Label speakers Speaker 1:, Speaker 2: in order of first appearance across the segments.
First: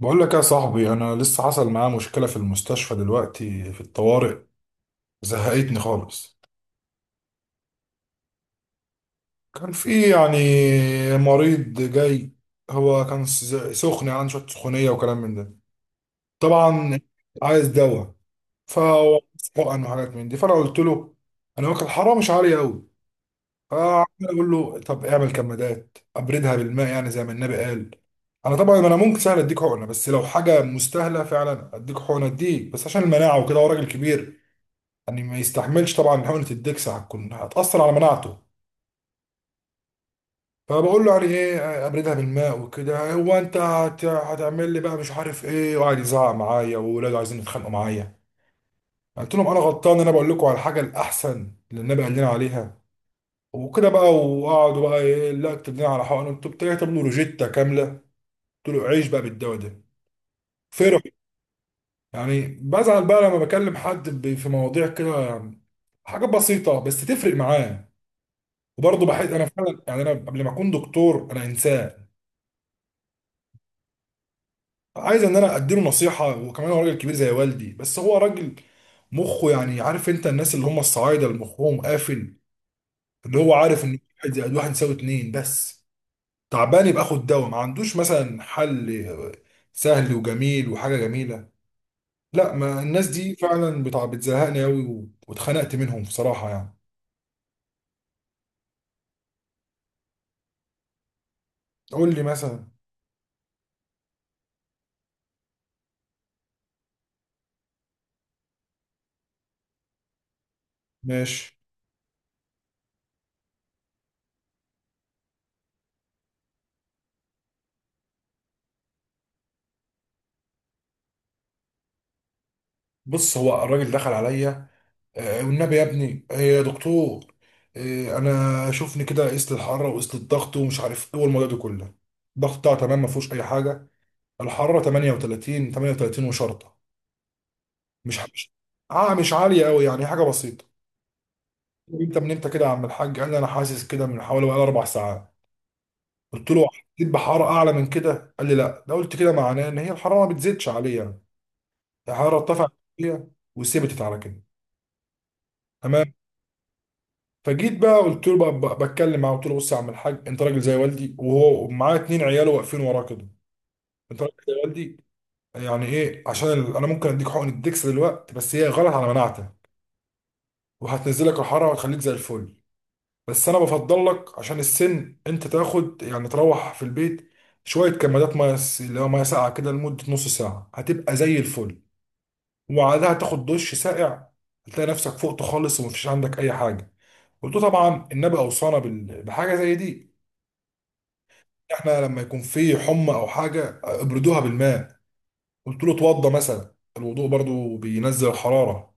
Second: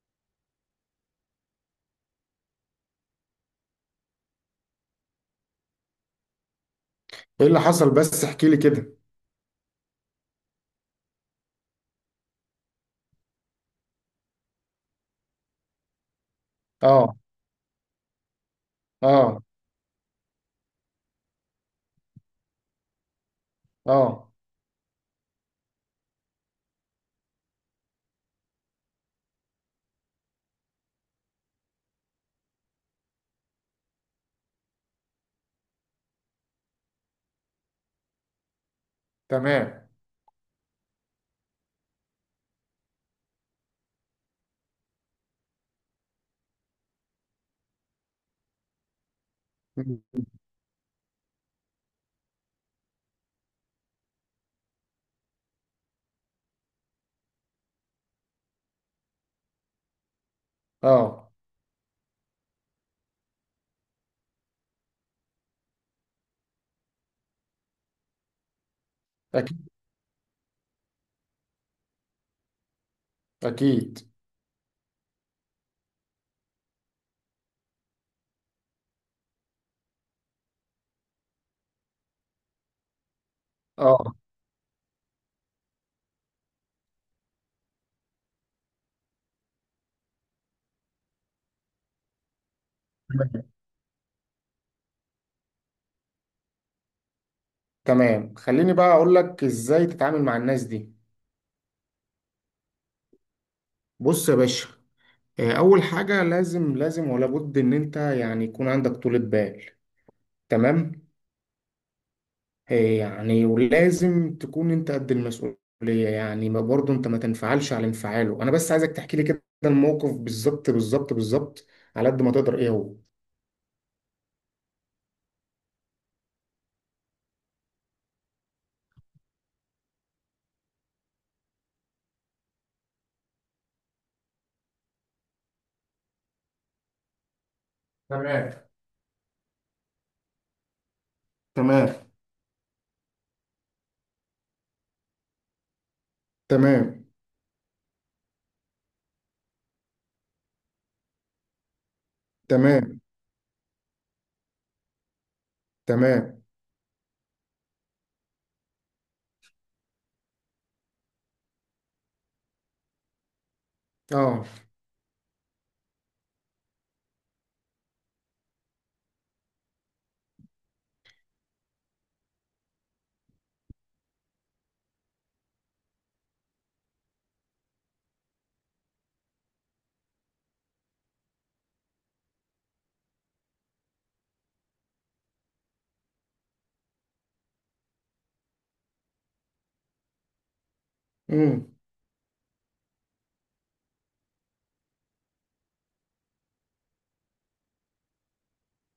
Speaker 1: بقول لك يا صاحبي، انا لسه حصل معايا مشكله في المستشفى دلوقتي في الطوارئ. زهقتني خالص.
Speaker 2: ايه اللي حصل بس احكي لي كده.
Speaker 1: كان في يعني مريض جاي. هو كان سخن يعني شويه سخونيه وكلام من ده. طبعا.
Speaker 2: اه
Speaker 1: عايز دواء. فهو
Speaker 2: اه
Speaker 1: عايز حقن وحاجات من دي فانا قلت له: انا واكل حرام مش عالي قوي. فعمال
Speaker 2: اه
Speaker 1: اقول له طب اعمل كمادات ابردها بالماء يعني زي ما النبي قال. انا طبعا انا ممكن سهل اديك حقنه، بس لو حاجه مستاهله فعلا اديك حقنه، اديك بس عشان المناعه وكده. هو راجل كبير يعني ما يستحملش. طبعا حقنة الدكس هتأثر على مناعته.
Speaker 2: تمام.
Speaker 1: فبقول له يعني ايه ابردها بالماء وكده. هو: انت هتعمل لي بقى مش عارف ايه، وقعد يزعق معايا، وولاده عايزين يتخانقوا معايا. قلت لهم: انا غلطان؟ انا بقول لكم على الحاجه الاحسن اللي النبي قال لنا عليها. وكده بقى وقعدوا بقى: ايه لا اكتب لنا على حقنه، انتوا بتكتب له روجيتا كامله. قلت له: عيش بقى بالدواء ده. فرح.
Speaker 2: اه
Speaker 1: يعني بزعل بقى لما بكلم حد في مواضيع كده، حاجات بسيطه بس تفرق معاه. وبرضه بحس انا
Speaker 2: اكيد
Speaker 1: فعلا يعني انا قبل ما اكون دكتور انا انسان.
Speaker 2: اكيد
Speaker 1: عايز ان انا اديله نصيحه، وكمان هو راجل كبير زي والدي. بس هو راجل مخه يعني عارف انت الناس اللي هم الصعايده اللي مخهم قافل، اللي هو عارف ان
Speaker 2: اه
Speaker 1: واحد زائد واحد يساوي اتنين بس. تعبان يبقى خد دواء، ما عندوش مثلا حل سهل وجميل وحاجه جميله. لا، ما الناس
Speaker 2: تمام
Speaker 1: دي فعلا بتزهقني قوي، واتخنقت منهم بصراحه يعني.
Speaker 2: تمام. خليني بقى اقول لك ازاي تتعامل مع الناس دي.
Speaker 1: قول لي مثلا.
Speaker 2: بص يا باشا، اول حاجه لازم ولا بد ان انت يعني يكون عندك طولة بال. تمام.
Speaker 1: ماشي.
Speaker 2: يعني ولازم تكون انت قد المسؤوليه، يعني ما برضه انت ما تنفعلش على انفعاله. انا بس عايزك تحكي لي كده الموقف بالظبط على قد ما تقدر ايه هو.
Speaker 1: بص، هو الراجل دخل عليا: والنبي يا ابني، يا دكتور، انا شوفني كده، قست الحراره وقست الضغط ومش عارف ايه والموضوع ده كله. الضغط بتاعه تمام ما فيهوش اي حاجه. الحراره 38 وشرطه، مش مش
Speaker 2: تمام
Speaker 1: اه مش عاليه قوي يعني حاجه بسيطه.
Speaker 2: تمام
Speaker 1: انت من امتى كده يا عم الحاج؟ قال لي: انا حاسس كده من حوالي بقى 4 ساعات. قلت له:
Speaker 2: تمام
Speaker 1: حسيت بحراره اعلى من كده؟ قال لي: لا. ده قلت كده معناه ان هي الحراره ما بتزيدش عليا يعني. الحراره ارتفعت
Speaker 2: تمام
Speaker 1: شوية وثبتت على كده. تمام.
Speaker 2: تمام.
Speaker 1: فجيت بقى قلت له بتكلم معاه. قلت له: بص يا عم الحاج، انت راجل زي والدي، وهو معاه 2 عياله واقفين وراه كده. انت راجل
Speaker 2: اه.
Speaker 1: زي والدي يعني ايه. عشان انا ممكن اديك حقن الدكس دلوقتي بس هي غلط على مناعتك، وهتنزلك الحراره وهتخليك زي الفل. بس انا بفضل لك عشان السن انت تاخد يعني تروح في البيت، شويه كمادات ميه اللي هو ميه ساقعه كده لمده نص ساعه هتبقى زي الفل، وبعدها تاخد دش ساقع هتلاقي نفسك فقت خالص ومفيش عندك اي حاجه. قلت له: طبعا النبي اوصانا بحاجه زي دي.
Speaker 2: امم.
Speaker 1: احنا لما يكون في حمى او حاجه ابردوها بالماء. قلت له: اتوضى مثلا، الوضوء برضو بينزل الحراره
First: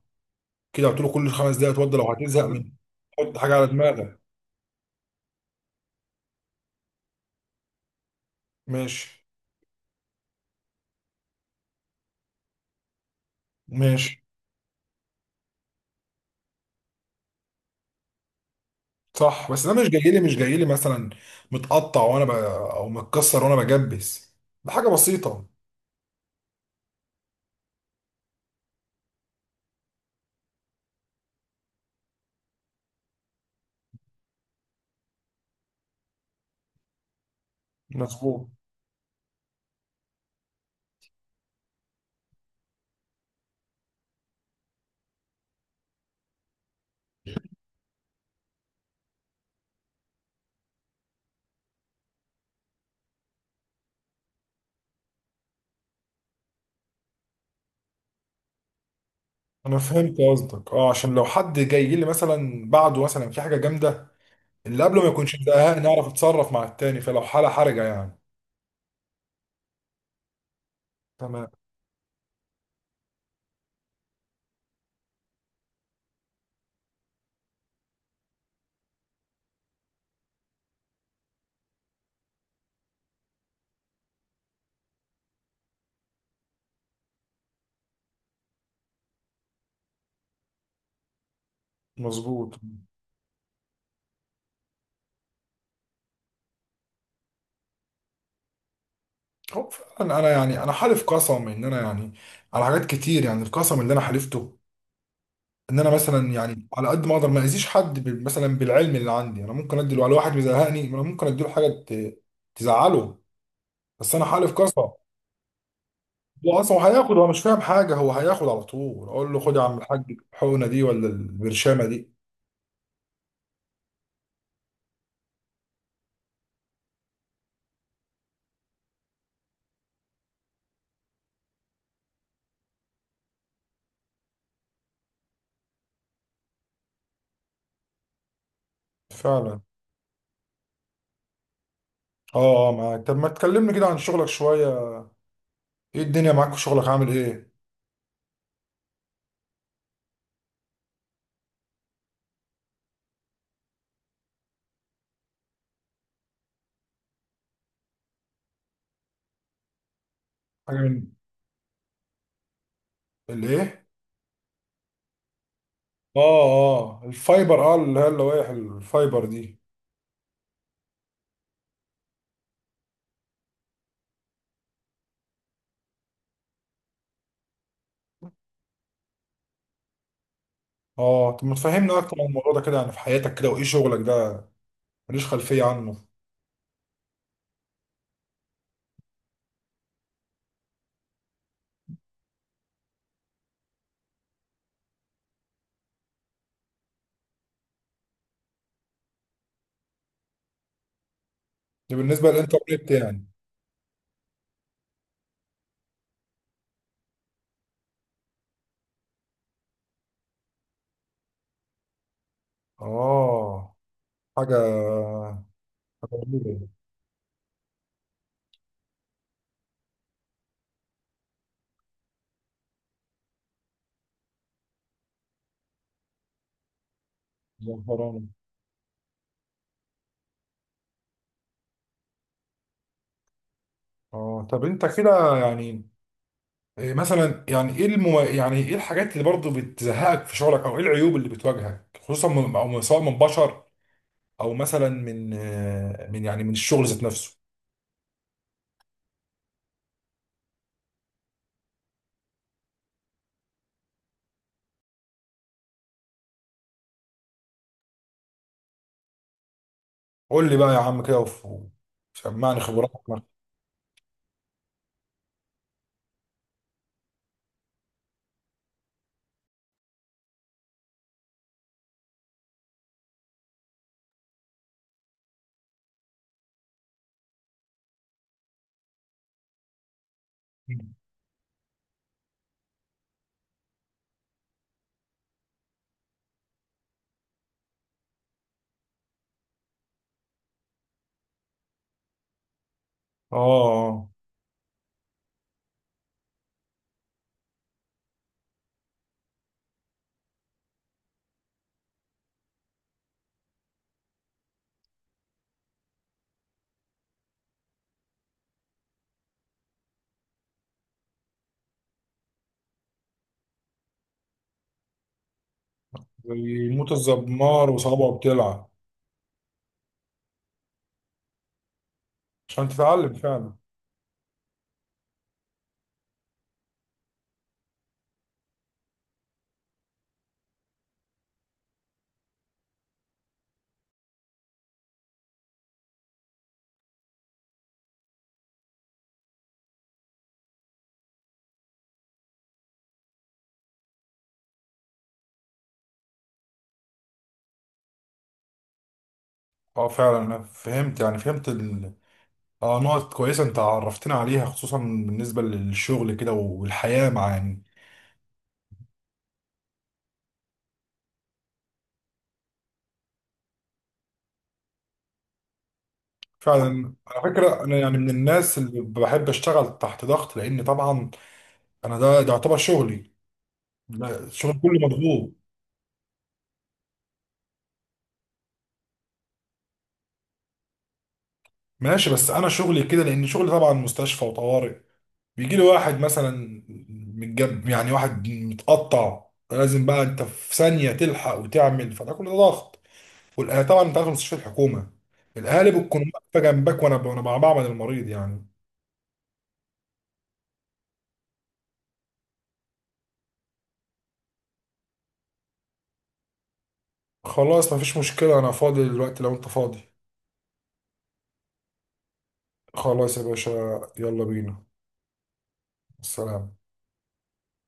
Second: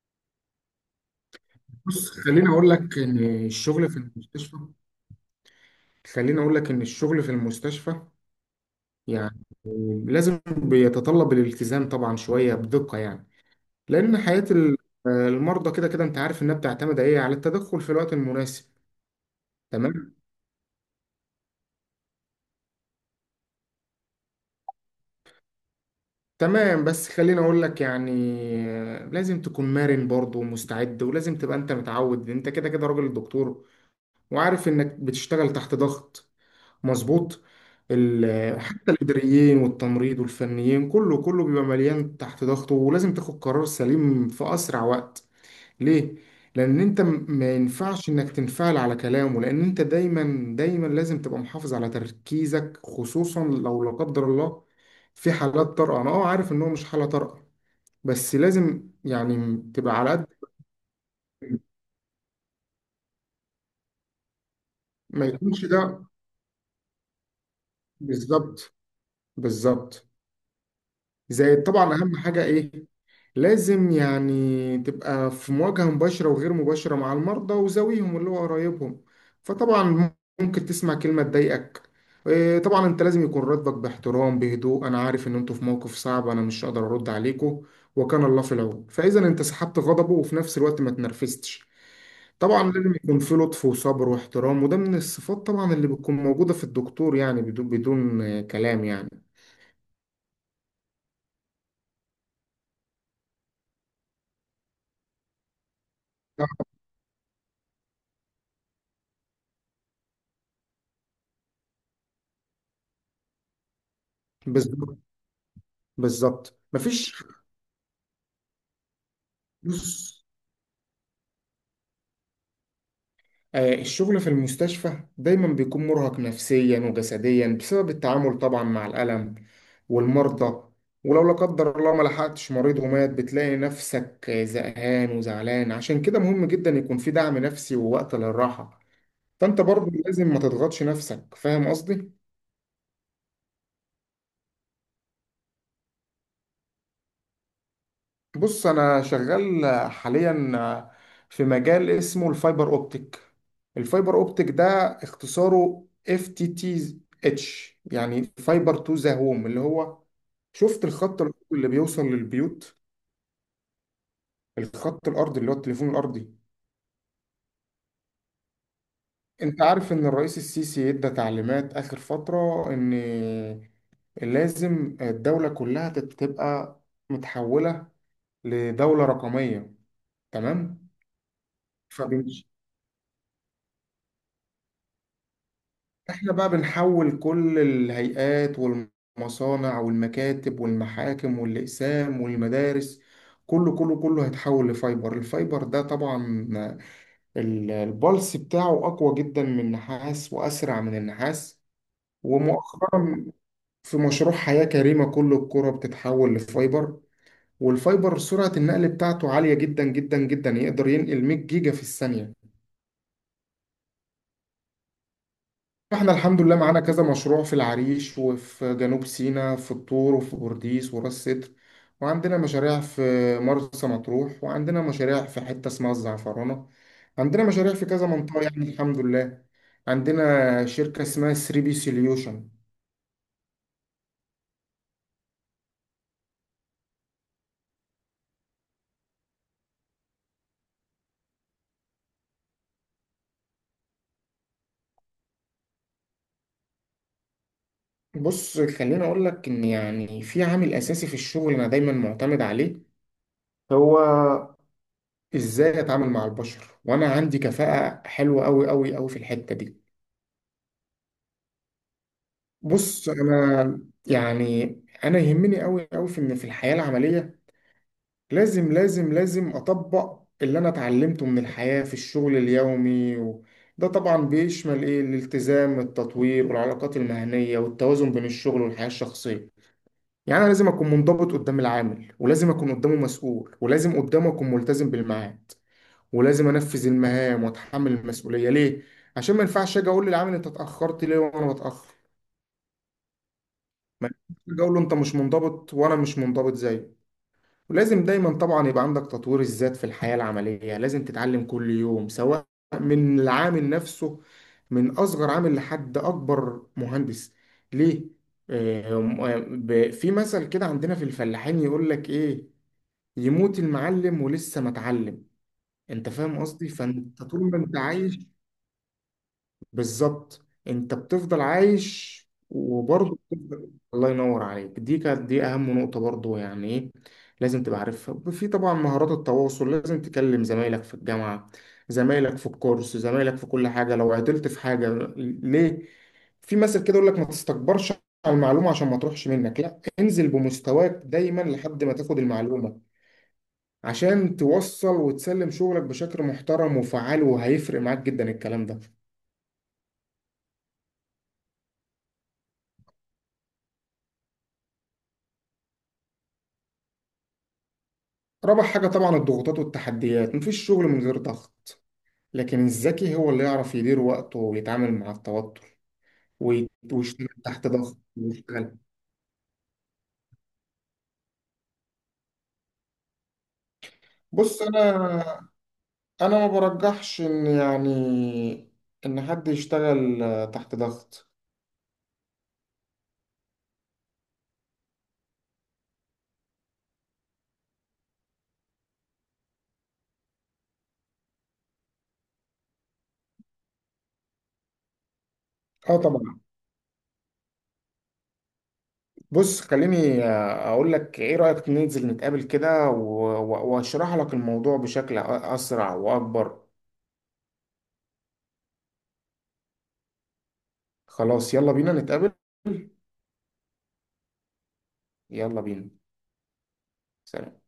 Speaker 1: كده. قلت له: كل 5 دقايق اتوضى لو
Speaker 2: بص
Speaker 1: هتزهق،
Speaker 2: خليني اقول
Speaker 1: من
Speaker 2: لك ان
Speaker 1: حط حاجه على
Speaker 2: الشغل في
Speaker 1: دماغك.
Speaker 2: المستشفى خليني اقول لك ان الشغل في المستشفى
Speaker 1: ماشي
Speaker 2: يعني لازم بيتطلب الالتزام طبعا شويه بدقه، يعني لان
Speaker 1: ماشي.
Speaker 2: المرضى كده كده انت عارف انها بتعتمد ايه على التدخل في الوقت المناسب.
Speaker 1: صح، بس ده مش جاي
Speaker 2: تمام
Speaker 1: لي مش جاي لي مثلا متقطع وانا او متكسر وانا بجبس، ده حاجه بسيطه.
Speaker 2: تمام. بس خليني اقول لك، يعني لازم تكون مرن برضه ومستعد، ولازم تبقى انت متعود. انت كده كده راجل دكتور وعارف انك بتشتغل تحت ضغط مظبوط.
Speaker 1: مظبوط.
Speaker 2: حتى الإداريين والتمريض والفنيين كله بيبقى مليان تحت ضغطه، ولازم تاخد قرار سليم في أسرع وقت. ليه؟ لأن ما ينفعش إنك تنفعل على كلامه، لأن أنت دايما لازم تبقى محافظ على تركيزك، خصوصا لو لا قدر الله في حالات طارئة. أنا عارف إن هو مش حالة طارئة، بس لازم يعني
Speaker 1: انا
Speaker 2: تبقى على
Speaker 1: فهمت
Speaker 2: قد
Speaker 1: قصدك، عشان لو حد جاي لي مثلا بعده مثلا في حاجه جامده اللي قبله ما
Speaker 2: ما
Speaker 1: يكونش
Speaker 2: يكونش
Speaker 1: مضايقها
Speaker 2: ده.
Speaker 1: نعرف نتصرف مع التاني، فلو حاله حرجه يعني.
Speaker 2: بالظبط بالظبط.
Speaker 1: تمام.
Speaker 2: زائد طبعا أهم حاجة إيه؟ لازم يعني تبقى في مواجهة مباشرة وغير مباشرة مع المرضى وزاويهم اللي هو قرايبهم. فطبعا ممكن تسمع كلمة تضايقك. طبعا انت لازم يكون ردك باحترام بهدوء: انا عارف ان انتوا في موقف صعب، انا مش هقدر ارد عليكم وكان الله في العون. فاذا انت سحبت غضبه وفي نفس الوقت ما تنرفزتش،
Speaker 1: مظبوط.
Speaker 2: طبعا لازم يكون في لطف وصبر واحترام، وده من الصفات طبعا اللي بتكون موجودة في الدكتور، يعني بدون كلام يعني.
Speaker 1: هو فعلا انا يعني انا حالف قسم ان انا يعني على حاجات كتير، يعني القسم اللي انا حلفته، ان انا مثلا يعني على قد ما اقدر ما اذيش حد مثلا بالعلم اللي عندي. انا ممكن ادي على واحد مزهقني، انا ممكن اديله حاجه تزعله، بس انا حالف قسم.
Speaker 2: بالظبط
Speaker 1: هو
Speaker 2: بالظبط.
Speaker 1: اصلا هياخد،
Speaker 2: مفيش.
Speaker 1: هو مش فاهم حاجه، هو هياخد على طول. اقول له: خد يا عم الحاج
Speaker 2: بص،
Speaker 1: الحقنه دي ولا البرشامه دي.
Speaker 2: الشغل في المستشفى دايما بيكون مرهق نفسيا وجسديا بسبب التعامل طبعا مع الألم والمرضى. ولو لا قدر الله ما لحقتش مريض ومات بتلاقي نفسك زهقان وزعلان. عشان كده مهم جدا يكون في دعم نفسي ووقت للراحة. فأنت
Speaker 1: فعلا.
Speaker 2: برضه لازم ما تضغطش نفسك. فاهم قصدي؟
Speaker 1: اه اه، معاك. طب ما تكلمني كده عن شغلك شويه. ايه الدنيا معاك في شغلك، عامل ايه؟
Speaker 2: بص انا شغال حاليا في مجال اسمه الفايبر اوبتيك. الفايبر اوبتيك ده اختصاره اف تي تي اتش، يعني فايبر تو ذا هوم، اللي هو
Speaker 1: حاجه
Speaker 2: شفت
Speaker 1: من
Speaker 2: الخط الأرضي اللي بيوصل للبيوت؟
Speaker 1: الايه؟
Speaker 2: الخط الارضي اللي هو التليفون الارضي.
Speaker 1: اه. اه الفايبر، اللي هي اللوائح الفايبر دي.
Speaker 2: انت عارف ان الرئيس السيسي ادى تعليمات اخر فترة ان لازم الدولة كلها تبقى متحولة لدولة رقمية؟ تمام.
Speaker 1: اه، طب ما تفهمنا اكتر عن الموضوع ده كده يعني في حياتك كده، وايه شغلك ده. ماليش خلفيه عنه.
Speaker 2: احنا بقى بنحول كل الهيئات والمصانع والمكاتب والمحاكم والأقسام والمدارس، كله هيتحول لفايبر. الفايبر ده طبعا البلس بتاعه أقوى جدا من النحاس وأسرع من النحاس.
Speaker 1: ده بالنسبه للانترنت
Speaker 2: ومؤخرا
Speaker 1: يعني؟
Speaker 2: في مشروع حياة كريمة كل القرى بتتحول لفايبر، والفايبر سرعة النقل بتاعته عالية جدا، يقدر ينقل 100 جيجا في الثانية.
Speaker 1: اه حاجه.
Speaker 2: احنا
Speaker 1: حاجه
Speaker 2: الحمد لله
Speaker 1: جميله.
Speaker 2: معانا كذا مشروع في العريش وفي جنوب سيناء في الطور وفي بورديس وراس سدر، وعندنا مشاريع في مرسى مطروح، وعندنا مشاريع في حتة اسمها الزعفرانة، عندنا مشاريع في كذا
Speaker 1: زعفرانه.
Speaker 2: منطقة، يعني الحمد لله. عندنا شركة اسمها 3 بي سوليوشن.
Speaker 1: اه، طب انت كده يعني إيه مثلا، يعني ايه يعني ايه الحاجات اللي برضه بتزهقك في شغلك، او ايه العيوب اللي بتواجهك خصوصا سواء من بشر، او مثلا من يعني من الشغل ذات نفسه.
Speaker 2: بص خليني اقول لك ان يعني في عامل اساسي في الشغل انا دايما معتمد عليه، هو ازاي اتعامل مع البشر، وانا عندي كفاءة حلوة قوي في الحتة دي.
Speaker 1: قول لي بقى يا عم كده وسمعني
Speaker 2: بص
Speaker 1: خبراتك.
Speaker 2: انا يعني انا يهمني قوي في ان في الحياه العمليه لازم اطبق اللي انا اتعلمته من الحياه في الشغل اليومي. و... ده طبعا بيشمل ايه؟ الالتزام، التطوير، والعلاقات المهنيه، والتوازن بين الشغل والحياه الشخصيه. يعني انا لازم اكون منضبط قدام العامل، ولازم اكون قدامه مسؤول، ولازم قدامه اكون ملتزم بالميعاد، ولازم انفذ المهام واتحمل المسؤوليه. ليه؟ عشان ما ينفعش اجي اقول للعامل انت اتاخرت ليه وانا بتاخر. ما
Speaker 1: اه،
Speaker 2: ينفعش أجي اقول له انت مش منضبط وانا مش منضبط زيه. ولازم دايما طبعا يبقى عندك تطوير الذات في الحياة العملية. لازم تتعلم كل يوم، سواء من العامل نفسه، من اصغر عامل لحد اكبر مهندس. ليه؟ آه، في مثل كده عندنا في الفلاحين يقول لك ايه: يموت المعلم ولسه ما اتعلم. انت فاهم قصدي؟
Speaker 1: زي موت
Speaker 2: فانت طول ما
Speaker 1: الزمار
Speaker 2: انت
Speaker 1: وصوابعه
Speaker 2: عايش،
Speaker 1: بتلعب.
Speaker 2: بالظبط، انت بتفضل عايش.
Speaker 1: عشان تتعلم
Speaker 2: وبرضه
Speaker 1: فعلا.
Speaker 2: بتفضل الله ينور عليك. دي كانت دي اهم نقطة. برضه يعني ايه؟ لازم تبقى عارفها. في طبعا مهارات التواصل، لازم تكلم زمايلك في الجامعة، زمايلك في الكورس، زمايلك في كل حاجة لو عطلت في حاجة. ليه؟ في مثل كده يقول لك ما تستكبرش على المعلومة عشان ما تروحش منك، لا انزل بمستواك دايما لحد ما تاخد المعلومة، عشان توصل وتسلم شغلك بشكل محترم وفعال، وهيفرق معاك جدا الكلام ده.
Speaker 1: اه فعلا انا فهمت يعني فهمت. اه، نقط كويسه انت عرفتنا عليها خصوصا بالنسبه للشغل كده والحياه، مع يعني.
Speaker 2: رابع حاجة طبعا الضغوطات والتحديات. مفيش شغل من غير ضغط، لكن الذكي هو اللي يعرف يدير وقته ويتعامل مع التوتر وي-
Speaker 1: فعلا، على
Speaker 2: ويشتغل
Speaker 1: فكره
Speaker 2: تحت
Speaker 1: انا يعني
Speaker 2: ضغط
Speaker 1: من الناس
Speaker 2: ويشتغل.
Speaker 1: اللي بحب اشتغل تحت ضغط لان طبعا انا ده يعتبر شغلي. لا، شغل
Speaker 2: بص
Speaker 1: كله
Speaker 2: أنا
Speaker 1: مضغوط.
Speaker 2: أنا ما برجحش إن يعني إن حد يشتغل تحت ضغط.
Speaker 1: ماشي، بس انا شغلي كده لان شغلي طبعا مستشفى وطوارئ. بيجي لي واحد مثلا متجب، يعني واحد متقطع، لازم بقى انت في ثانيه تلحق وتعمل، فده كله ضغط. والاهالي طبعا انت عارف مستشفى الحكومه الاهالي
Speaker 2: اه
Speaker 1: بتكون
Speaker 2: طبعا.
Speaker 1: واقفه جنبك، وانا بعمل المريض يعني.
Speaker 2: بص خليني اقول لك، ايه رأيك ننزل نتقابل كده واشرح لك الموضوع بشكل اسرع واكبر؟
Speaker 1: خلاص مفيش مشكله، انا فاضي دلوقتي لو انت فاضي.
Speaker 2: خلاص يلا بينا نتقابل.
Speaker 1: خلاص يا باشا. يلا بينا.
Speaker 2: يلا بينا.
Speaker 1: السلام.
Speaker 2: سلام.